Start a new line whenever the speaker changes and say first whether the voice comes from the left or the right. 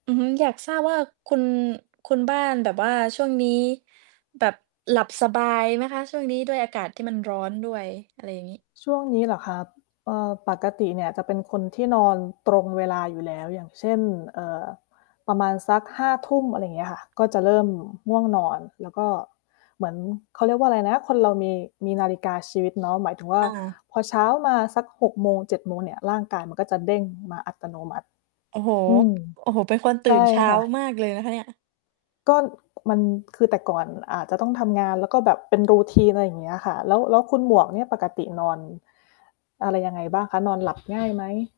right: อือฮึ อยากทราบว่า คุณ คุณบ้านแบบว่าช่วงนี้ แบบหลับสบายไหมคะ ช่วงนี้? ด้วยอากาศที่มันร้อนด้วย อะไรอย่างงี้
left: ช่วงนี้เหรอครับ? เอ่อ ปกติเนี่ยจะเป็นคนที่นอนตรงเวลาอยู่แล้ว อย่างเช่น เอ่อ ประมาณสัก 5 ทุ่ม อะไรเงี้ยค่ะ ก็จะเริ่มง่วงนอน แล้วก็เหมือน เขาเรียกว่าไรนะ คนเรามี มีนาฬิกาชีวิตเนาะ หมายถึง ว่า
right: อา
left: พอเช้ามาสัก 6 โมง 7 โมง โมงเนี่ย ร่างกายมันก็จะเด้งมาอัตโนมัติ
right: โอ้โฮ
left: อืม
right: โอ้โฮ เป็นคนต
left: ใ
right: ื
left: ช
right: ่
left: ่
right: นเช้า
left: ค่ะ
right: มากเลยนะคะเนี่ย
left: ก็มัน คือแต่ก่อนอาจจะต้องทำงาน แล้วก็แบบเป็น routine อะไรอย่างเงี้ยค่ะ แล้ว แล้วคุณหมวกเนี่ย ปกตินอน อะไรยังไงบ้างคะ? นอนหลับ ง่ายไหม?